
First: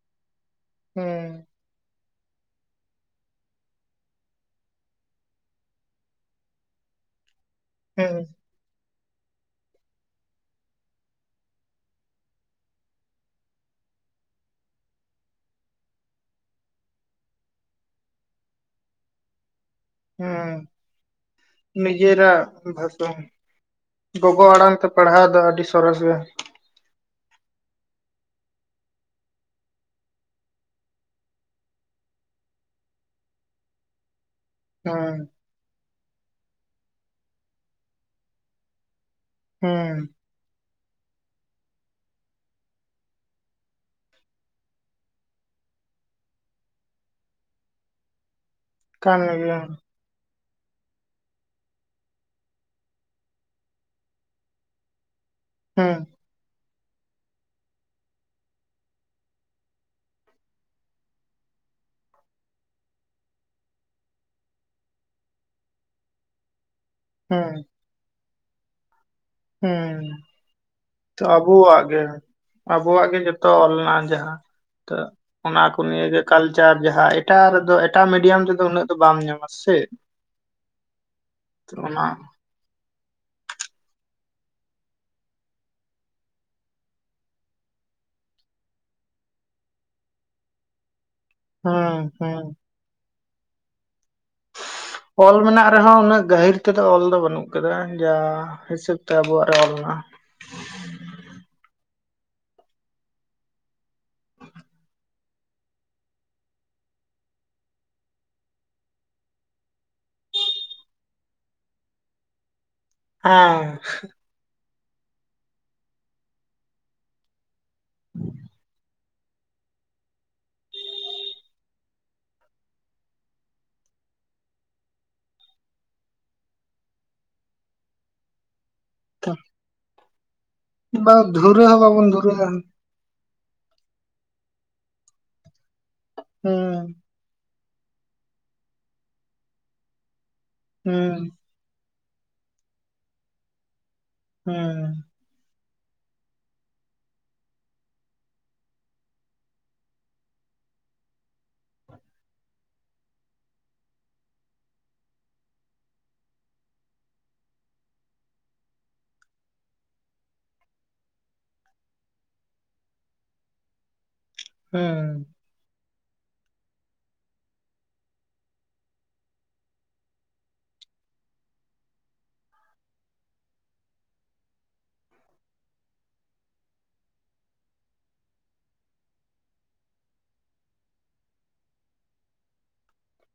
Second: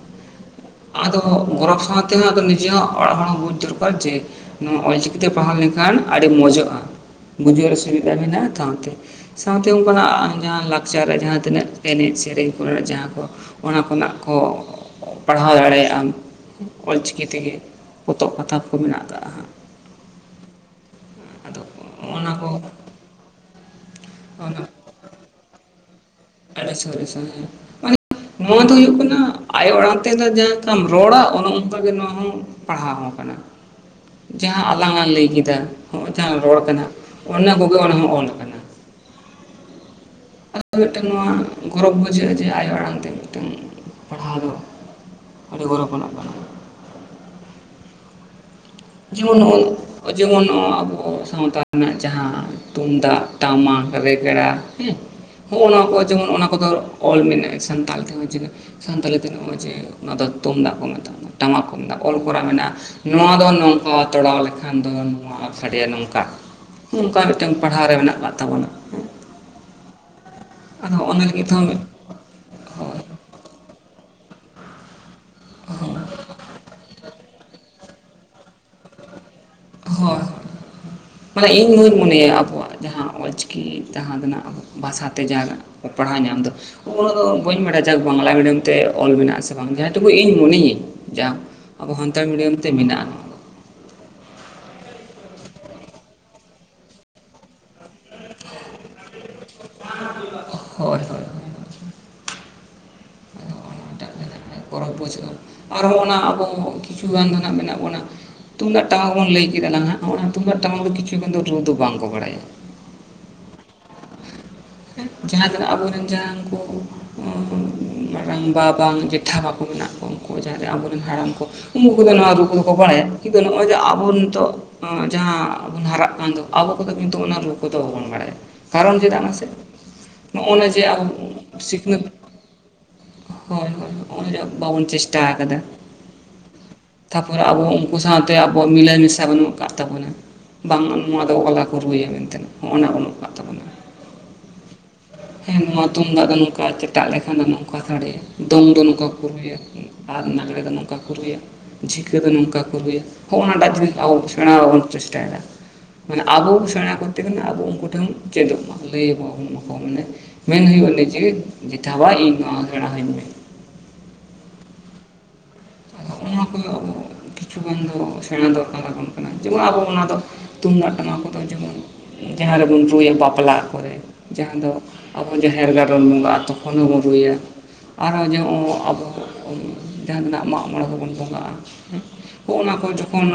ᱟᱫᱚ ᱦᱮᱸ ᱜᱚᱨᱚᱵ ᱥᱟᱶ ᱛᱮᱦᱚᱸ ᱱᱤᱡᱮᱨᱟᱜ ᱚᱲᱟᱜ ᱦᱚᱲ ᱦᱚᱸ ᱱᱚᱛᱮ ᱵᱩᱡᱽ ᱫᱚᱨᱠᱟᱨ ᱡᱮ ᱱᱚᱣᱟ ᱚᱞᱪᱤᱠᱤᱛᱮ ᱯᱟᱲᱦᱟᱣ ᱞᱮᱱᱠᱷᱟᱱ ᱟᱹᱰᱤ ᱢᱚᱸᱚᱡᱚᱜᱼᱟ ᱾ ᱜᱩᱡᱟᱨ ᱦᱮᱸ ᱥᱵᱤᱫᱷᱟ ᱢᱮᱱᱟᱜᱼᱟ᱾ ᱛᱚ ᱚᱱᱟ ᱛᱮ ᱥᱟᱶᱛᱮ ᱚᱱᱠᱟᱱᱟᱜ ᱡᱟᱦᱟᱸ ᱞᱟᱠᱪᱟᱨ ᱡᱟᱦᱟᱸ ᱛᱤᱱᱟᱹᱜ ᱜᱮ ᱮᱱᱮᱡ ᱥᱮᱨᱮᱧ ᱠᱚᱨᱮᱱᱟᱜ᱾ ᱡᱟᱦᱟᱸ ᱠᱚ ᱚᱱᱟ ᱠᱚᱨᱮᱱᱟᱜ ᱟᱠᱚ ᱯᱟᱲᱦᱟᱣ ᱫᱟᱲᱮᱭᱟᱜ ᱟᱢ᱾ ᱚᱞ ᱪᱤᱠᱤ ᱛᱮᱜᱮ ᱯᱚᱛᱚᱵ ᱠᱟᱛᱷᱟ ᱠᱚ ᱦᱚᱸ ᱢᱮᱱᱟᱜ ᱟᱠᱟᱼᱟ ᱦᱟᱜ᱾ ᱦᱚᱸ ᱚᱱᱟ ᱱᱤᱡᱮᱨᱟᱜ ᱠᱚ ᱵᱷᱟᱥᱟ ᱜᱚᱜᱚ ᱚᱱᱟ ᱟᱲᱟᱝ ᱛᱮ ᱯᱟᱲᱦᱟᱣ ᱫᱚ ᱟᱹᱰᱤ ᱥᱚᱨᱮᱥ ᱜᱮ᱾ ᱱᱚᱶᱟ ᱫᱚ ᱦᱩᱭᱩᱜ ᱠᱟᱱᱟ ᱟᱭᱳ ᱟᱲᱟᱝ ᱛᱮ ᱫᱚ ᱡᱟᱦᱟᱸ ᱞᱮᱠᱟᱢ ᱨᱚᱲᱟ ᱚᱱᱮ ᱚᱱᱠᱟ ᱜᱮ ᱱᱚᱶᱟ ᱦᱚᱸ ᱯᱟᱲᱦᱟᱣ ᱦᱚᱸ ᱠᱟᱱᱟ᱾ ᱡᱟᱦᱟᱸ ᱟᱞᱟᱝ ᱟᱜ ᱦᱮᱸ ᱞᱟᱹᱭ ᱠᱮᱫᱟ ᱦᱚᱸᱚᱭ ᱡᱟᱦᱟᱸ ᱨᱚᱲ ᱠᱟᱱᱟ ᱦᱟᱜ ᱚᱱᱟ ᱠᱚᱜᱮ ᱚᱱᱟ ᱦᱚᱸ ᱚᱞ ᱠᱟᱱᱟ ᱦᱮᱸ ᱢᱤᱫᱴᱟᱝ ᱱᱚᱣᱟ ᱜᱚᱨᱚᱵᱽ ᱵᱩᱡᱷᱟᱹᱜᱼᱟ ᱡᱮ ᱟᱭᱳ ᱟᱲᱟᱝ ᱛᱮ ᱢᱤᱫᱴᱟᱝ ᱯᱟᱲᱦᱟᱣ ᱫᱚ ᱟᱹᱰᱤ ᱜᱚᱨᱚᱵᱽ ᱟᱱᱟᱜ ᱠᱟᱱᱟ᱾ ᱠᱟᱱ ᱜᱮᱭᱟ ᱡᱮᱢᱚᱱ ᱡᱮᱢᱚᱱ ᱱᱚᱶᱟ ᱟᱵᱚ ᱥᱟᱶᱛᱟ ᱨᱮᱱᱟᱜ ᱡᱟᱦᱟᱸ ᱛᱩᱢᱫᱟᱜ, ᱴᱟᱢᱟᱠ, ᱨᱮᱜᱽᱲᱟ ᱦᱮᱸ᱾ ᱦᱚᱜᱼᱚ ᱱᱚᱣᱟ ᱠᱚ ᱦᱮᱸ ᱡᱮᱢᱚᱱ ᱚᱱᱟ ᱠᱚ ᱫᱚ᱾ ᱚᱞ ᱢᱮᱱᱟᱜᱼᱟ ᱥᱟᱱᱛᱟᱞᱤ ᱛᱮ ᱦᱚᱸ ᱥᱟᱱᱛᱟᱞᱤ ᱛᱮ ᱦᱚᱸ ᱪᱤᱱᱟᱹᱠ ᱡᱮ ᱚᱱᱟ ᱫᱚ ᱛᱩᱢᱫᱟᱜ ᱠᱚ ᱢᱮᱛᱟᱜᱼᱟ᱾ ᱴᱟᱢᱟᱠ ᱠᱩ ᱢᱮᱛᱟᱜ᱾ ᱚᱞ ᱠᱚᱨᱟ ᱢᱮᱱᱟᱜᱼᱟ ᱱᱚᱣᱟ ᱫᱚ ᱱᱚᱝ᱾ ᱱᱚ ᱛᱚᱲᱟᱣ ᱞᱮᱠᱷᱟᱱ ᱫᱚ ᱱᱚᱣᱟ ᱥᱟᱰᱮᱭᱟ ᱱᱚᱝᱠᱟ ᱱᱚᱝᱠᱟ ᱢᱤᱫᱴᱟᱝ ᱦᱮᱸ ᱯᱟᱲᱦᱟᱣ ᱨᱮ ᱢᱮᱱᱟᱜ ᱟᱠᱟᱫ ᱛᱚ ᱛᱟᱵᱱᱟ ᱦᱮᱸ [unintelligible] ᱛᱚ ᱞᱟᱹᱜᱤᱫ ᱦᱚᱸ ᱟᱵᱚᱣᱟᱜ ᱜᱮ, ᱦᱳᱭ ᱟᱵᱚᱣᱟᱜ ᱜᱮ ᱡᱚᱛᱚ ᱚᱞᱱᱟ ᱡᱟᱦᱟᱸ, ᱛᱚ ᱚᱱᱟ ᱠᱚ ᱱᱤᱭᱟᱹ ᱜᱮ ᱠᱟᱞᱪᱟᱨ ᱡᱟᱦᱟᱸ ᱮᱴᱟᱜ ᱨᱮᱫᱚ ᱮᱴᱟᱜ ᱢᱤᱰᱤᱭᱟᱢ ᱨᱮᱫᱚ ᱩᱱᱟᱹᱜ ᱫᱚ ᱵᱟᱢ ᱧᱟᱢᱟ᱾ ᱥᱮ ᱦᱳᱭ ᱢᱟᱱᱮ ᱤᱧ ᱦᱚᱸᱧ ᱚᱱᱟ ᱢᱚᱱᱮᱭᱟ ᱟᱵᱚᱣᱟᱜ᱾ ᱡᱟᱦᱟᱸ ᱚᱪᱤᱠᱤ ᱛᱟᱸᱻᱦᱟᱸ ᱫᱚ ᱱᱟᱜ ᱵᱷᱟᱥᱟᱛᱮ ᱡᱟᱦᱟᱸ ᱱᱟᱜ ᱠᱚ ᱯᱟᱲᱦᱟᱣ ᱧᱟᱢ ᱫᱚ ᱦᱚᱜᱼᱚ ᱱᱤ ᱫᱚ ᱵᱟᱹᱧ ᱵᱟᱲᱟᱭᱟ᱾ ᱡᱟᱠ ᱵᱟᱝᱞᱟ ᱢᱤᱰᱤᱭᱟᱢ ᱛᱮ ᱚᱞ ᱢᱮᱱᱟᱜᱼᱟ ᱥᱮ ᱵᱟᱝ ᱡᱟᱦᱟᱸ ᱴᱩᱠᱩ ᱤᱧ ᱢᱚᱱᱮᱭᱟᱹᱧ᱾ ᱡᱟ ᱟᱵᱚ ᱦᱮᱸ ᱥᱟᱱᱛᱟᱲ ᱦᱮᱸ ᱢᱤᱰᱤᱭᱟᱢ ᱛᱮ ᱢᱮᱱᱟᱜᱼᱟ᱾ ᱦ [inaudible] ᱚᱞ ᱢᱮᱱᱟᱜ ᱨᱮᱦᱚᱸ ᱩᱱᱟᱹᱜ ᱜᱟᱹᱦᱤᱨ ᱛᱮᱫᱚ ᱚᱞ ᱫᱚ ᱵᱟᱹᱱᱩᱜ ᱠᱟᱫᱟ ᱡᱟ ᱦᱤᱥᱟᱹᱵ ᱛᱮ ᱟᱵᱚᱣᱟᱜ᱾ ᱞᱱᱟ ᱦᱳᱭ ᱦᱳᱭ [unintelligible] ᱟᱴ [unintelligible] ᱯᱚᱨᱚᱵᱽ ᱯᱪ ᱟᱨᱦᱚᱸ ᱚᱱᱟ ᱟᱵᱚ ᱠᱤᱪᱷᱩ ᱜᱟᱱ ᱫᱚ ᱱᱟᱦᱟᱸᱜ ᱢᱮᱱᱟᱜ ᱵᱚᱱᱟ᱾ [unintelligible] ᱛᱩᱢᱫᱟᱜ ᱴᱟᱢᱟᱠ ᱵᱚᱱ ᱞᱟᱹᱭ ᱠᱮᱫᱟ ᱱᱟᱦᱟᱜ, ᱦᱚᱸᱜ ᱚᱭ ᱱᱚᱣᱟ ᱛᱩᱢᱫᱟᱜ ᱴᱟᱢᱟᱠ ᱫᱚ ᱠᱤᱪᱷᱩ ᱜᱟᱱ ᱫᱚ ᱨᱩ ᱫᱚ ᱵᱟᱝᱠᱚ ᱵᱟᱲᱟᱭᱟ᱾ ᱚᱝ᱾ ᱡᱟᱦᱟᱸ ᱛᱤᱱᱟᱹᱠ ᱟᱵᱚᱨᱮᱱ ᱡᱟᱦᱟᱸ ᱠᱚ ᱢᱟᱨᱟᱝ ᱵᱟ ᱵᱟᱝ [unintelligible] ᱯᱛᱷᱟᱵᱟᱠᱚ ᱢᱮᱱᱟᱜ ᱠᱚᱣᱟ ᱩᱱᱠᱩ ᱡᱟᱦᱟᱸᱨᱮ ᱟᱵᱚᱨᱮᱱ ᱦᱟᱲᱟᱢ ᱠᱚ ᱩᱱᱠᱩ ᱠᱚᱫᱚ ᱱᱚᱣᱟ ᱨᱩ ᱫᱚᱠᱚ ᱵᱟᱲᱟᱭᱟ ᱠᱤᱱᱛᱩ ᱱᱚᱜᱼᱚᱭ ᱡᱮ ᱟᱵᱚᱱ ᱱᱤᱛᱳᱜ ᱡᱟᱦᱟᱸ ᱵᱚᱱ ᱦᱟᱨᱟᱜ ᱠᱟᱱ ᱫᱚ ᱟᱵᱚ ᱠᱚᱫᱚ ᱠᱤᱱᱛᱩ ᱚᱱᱟ ᱨᱩ ᱠᱚᱫᱚ ᱵᱟᱵᱚᱱ ᱵᱟᱲᱟᱭᱟ ᱠᱟᱨᱚᱱ ᱪᱮᱫᱟᱜ ᱢᱟᱥᱮ ᱱᱚᱜᱼᱚᱭ ᱱᱟ ᱡᱮ ᱦᱮᱸ ᱟᱵᱚ ᱵᱟ ᱫᱷᱩᱨᱟᱹ ᱦᱚᱸ ᱥᱤᱠᱷᱱᱟᱹᱛ ᱵᱟᱵᱚᱱ ᱫᱷᱩᱨᱟᱹᱜᱼᱟ ᱦᱳᱭ ᱦᱳᱭ ᱦᱚᱸᱜᱼᱚᱭ ᱡᱮ ᱵᱟᱵᱚᱱ ᱪᱮᱥᱴᱟ ᱟᱠᱟᱫᱟ ᱦᱮᱸ ᱛᱟᱯᱚᱨᱮ ᱟᱵᱚ ᱩᱱᱠᱩ ᱥᱟᱶᱛᱮ ᱟᱵᱚᱣᱟᱜ ᱢᱤᱞᱟᱹᱭ ᱢᱮᱥᱟ ᱵᱟᱹᱱᱩᱜ ᱟᱠᱟᱫ ᱛᱟᱵᱚᱱᱟ ᱵᱟᱝ ᱱᱚᱣᱟ ᱦᱮᱸ ᱫᱚ ᱚᱱᱠᱟ ᱠᱚ ᱨᱩᱭᱟ ᱢᱮᱱᱛᱮ ᱦᱚᱜᱼ ᱱᱟ ᱵᱟᱹᱱᱩᱜ ᱠᱟᱜ ᱛᱟᱵᱚᱱᱟ ᱦᱮᱸ ᱦᱮᱸ ᱱᱚᱣᱟ ᱛᱩᱢᱫᱟᱜ ᱫᱚ ᱱᱚᱝᱠᱟ ᱪᱮᱴᱟᱜ ᱞᱮᱠᱷᱟᱱ ᱫᱚ ᱱᱚᱝᱠᱟ ᱥᱟᱹᱰᱮᱭᱟ ᱫᱚᱝ ᱫᱚ ᱱᱚᱝᱠᱟ ᱠᱚ ᱨᱩᱭᱟᱹ ᱟᱨ ᱞᱟᱜᱽᱲᱮ ᱫᱚ ᱱᱚᱝᱠᱟ ᱠᱚ ᱨᱩᱭᱟ ᱡᱷᱤᱠᱟᱹ ᱫᱚ ᱱᱚᱝᱠᱟ ᱠᱚ ᱨᱩᱭᱟ ᱦᱚᱜᱼᱚ ᱱᱟᱴᱟᱜ ᱡᱤᱱᱤᱥ ᱟᱵᱚ ᱥᱮᱬᱟ ᱵᱚᱱ ᱪᱮᱥᱴᱟᱭᱮᱫᱟ ᱢᱟᱱᱮ ᱟᱵᱚ ᱥᱮᱬᱟ ᱠᱚᱨᱛᱮ ᱜᱮᱞᱮ ᱟᱵᱚ ᱩᱱᱠᱩ ᱴᱷᱮᱱ ᱪᱮᱫᱚᱜ ᱢᱟ ᱞᱟᱹᱭ ᱟᱵᱚ ᱟᱠᱚ ᱢᱟᱱᱮ ᱢᱮᱱ ᱦᱩᱭᱩᱜᱼᱟ ᱱᱤᱡᱮ ᱡᱮ ᱡᱮᱴᱷᱟ ᱵᱟ ᱤᱧ ᱱᱚᱣᱟ ᱥᱮᱬᱟ ᱤᱧ ᱢᱮ [unintelligible] ᱦᱮᱸ ᱦᱚᱦᱚᱱᱟ ᱠᱚᱫᱚ ᱟᱵᱚ ᱠᱤᱪᱷᱩᱜᱟᱱ ᱫᱚ ᱥᱮᱬᱟ ᱫᱚᱨᱠᱟᱨ ᱟᱵᱚᱱ ᱠᱟᱱᱟ ᱡᱮᱢᱚᱱ ᱟᱵᱚ ᱚᱱᱟ ᱫᱚ ᱛᱩᱢᱫᱟᱜ ᱴᱟᱢᱟᱠ ᱠᱚᱫᱚ ᱡᱮᱢᱚᱱ ᱡᱟᱦᱟᱸ ᱨᱮᱵᱚᱱ ᱨᱩᱭᱟ ᱵᱟᱯᱞᱟ ᱠᱚᱨᱮ ᱡᱟᱦᱟᱸ ᱫᱚ ᱟᱵᱚ ᱡᱟᱦᱮᱨ ᱜᱟᱲ ᱨᱮᱚᱱ ᱵᱚᱸᱝᱟᱜᱼᱟ ᱛᱚᱠᱷᱚᱱ ᱦᱚᱸᱵᱚᱱ ᱨᱩᱭᱟ ᱟᱨᱚ ᱡᱮ ᱟᱵᱚ ᱡᱟᱦᱟ ᱛᱤᱱᱟᱜ ᱢᱟᱜ ᱢᱟᱜ ᱢᱚᱬᱮ ᱠᱚᱵᱚᱱ ᱵᱚᱸᱜᱟᱜᱼᱟᱜ ᱚᱱᱟ ᱠᱚ ᱡᱚᱠᱷᱚᱱ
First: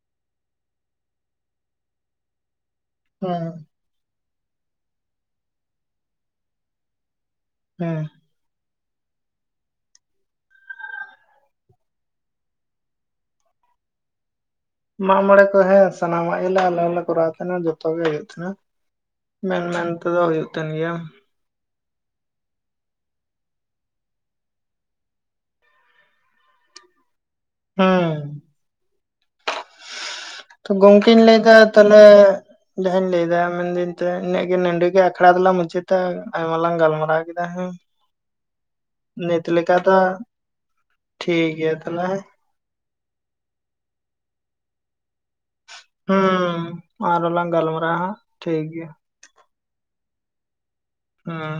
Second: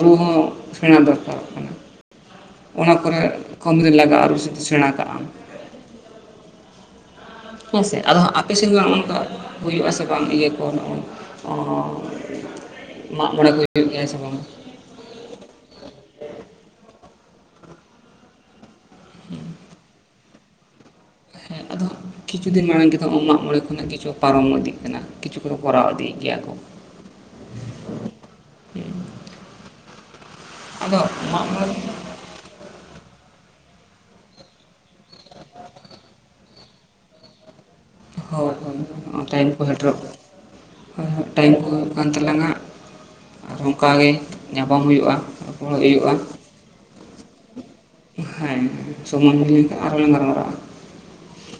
ᱨᱩ ᱦᱚᱸ ᱥᱮᱬᱟ ᱫᱚᱨᱠᱟᱨᱚᱜ ᱠᱟᱱᱟ ᱚᱱᱟ ᱠᱚᱨᱮ ᱦᱮᱸ ᱠᱟᱢᱤ ᱨᱮ ᱞᱟᱜᱟᱜᱼᱟ ᱨᱩ ᱥᱮᱬᱟ ᱠᱚ ᱦᱮᱸ ᱥᱮ ᱟᱫᱚ ᱟᱯᱮᱥᱮᱱ ᱦᱩᱭᱩᱜ ᱟᱥᱮ ᱵᱟᱝ ᱤᱭᱟᱹ ᱠᱚ ᱱᱚᱜᱼᱚᱭ ᱢᱟᱜ ᱢᱚᱬᱮ ᱠᱚ ᱦᱩᱭᱩᱜ ᱜᱮᱭᱟ ᱥᱮ ᱵᱟᱝ ᱢᱟᱜ ᱢᱚᱬᱮ ᱠᱚ ᱦᱮᱸ ᱥᱟᱱᱟᱢᱟᱜ ᱜᱮᱞᱮ ᱟᱞᱮ ᱦᱚᱸᱞᱮ ᱠᱚᱨᱟᱣ ᱛᱟᱦᱮᱸᱱᱟ ᱡᱚᱛᱚ ᱜᱮ ᱦᱩᱭᱩᱜ ᱛᱟᱦᱮᱸᱱᱟ ᱢᱮᱱ ᱢᱮᱱ ᱛᱮᱫᱚ ᱦᱩᱭᱩᱜ ᱛᱟᱦᱮᱱ ᱜᱮᱭᱟ ᱦᱮᱸ ᱟᱫᱚ ᱠᱤᱪᱷᱩ ᱫᱤᱱ ᱢᱟᱲᱟᱝ ᱜᱮᱛᱚ ᱢᱟᱜ ᱢᱚᱬᱮ ᱠᱷᱚᱱᱟᱜ ᱠᱤᱪᱷᱩ ᱯᱟᱨᱚᱢ ᱤᱫᱤᱜ ᱠᱟᱱᱟ ᱠᱤᱪᱷᱩ ᱠᱚ ᱫᱚ ᱠᱚᱨᱟᱣ ᱤᱫᱤᱭᱮᱜ ᱜᱮᱭᱟ ᱠᱚ [unintelligible] ᱦᱮᱸ ᱦᱮᱸ ᱛᱚ ᱟᱫᱚ ᱜᱚᱝᱠᱮᱧ ᱢᱟᱜ ᱞᱟᱹᱭᱫᱟ ᱢᱚᱬᱮ ᱛᱟᱦᱚᱞᱮ ᱡᱟᱦᱟᱧ ᱞᱟᱹᱭ ᱫᱟ ᱢᱮᱱᱫᱟᱹᱧ ᱤᱱᱟᱹᱜ ᱜᱮ ᱱᱚᱰᱮ ᱜᱮ ᱟᱠᱷᱲᱟ ᱫᱚᱞᱟᱝ ᱢᱩᱪᱟᱹᱫᱟ ᱟᱭᱢᱟ ᱞᱟᱝ ᱜᱟᱞᱢᱟᱨᱟᱣ ᱠᱮᱫᱟ ᱦᱮᱸ ᱦᱳᱭ ᱦᱳᱭ ᱱᱤᱛ ᱴᱟᱭᱤᱢ ᱠᱚ ᱞᱮᱠᱟ ᱫᱚ ᱥᱮᱴᱮᱨᱚᱜ ᱦᱳᱭ ᱦᱳᱭ ᱴᱷᱤᱠ ᱴᱟᱭᱤᱢ ᱠᱚ ᱜᱮᱭᱟ ᱦᱩᱭᱩᱜ ᱛᱟᱦᱞᱮ ᱠᱟᱱ ᱛᱟᱞᱟᱝ ᱟ ᱟᱨᱦᱚᱸ ᱚᱱᱠᱟᱜᱮ ᱧᱟᱯᱟᱢ ᱦᱩᱭᱩᱜᱼᱟ ᱚᱲᱚᱜ ᱦᱩᱭᱩᱜᱼᱟ ᱦᱮᱸ ᱟᱨᱚ ᱞᱟᱝ ᱜᱟᱞᱢᱟᱨᱟᱣᱟ ᱦᱟᱸᱜ ᱦᱮᱸ ᱴᱷᱤᱠ ᱜᱮᱭᱟ ᱥᱚᱢᱚᱭ ᱦᱩᱭ ᱟᱠᱟᱱᱟ ᱟᱨᱦᱚ ᱞᱟᱝ ᱜᱟᱞᱢᱟᱨᱟᱣᱼᱟ᱾ ᱦᱮᱸ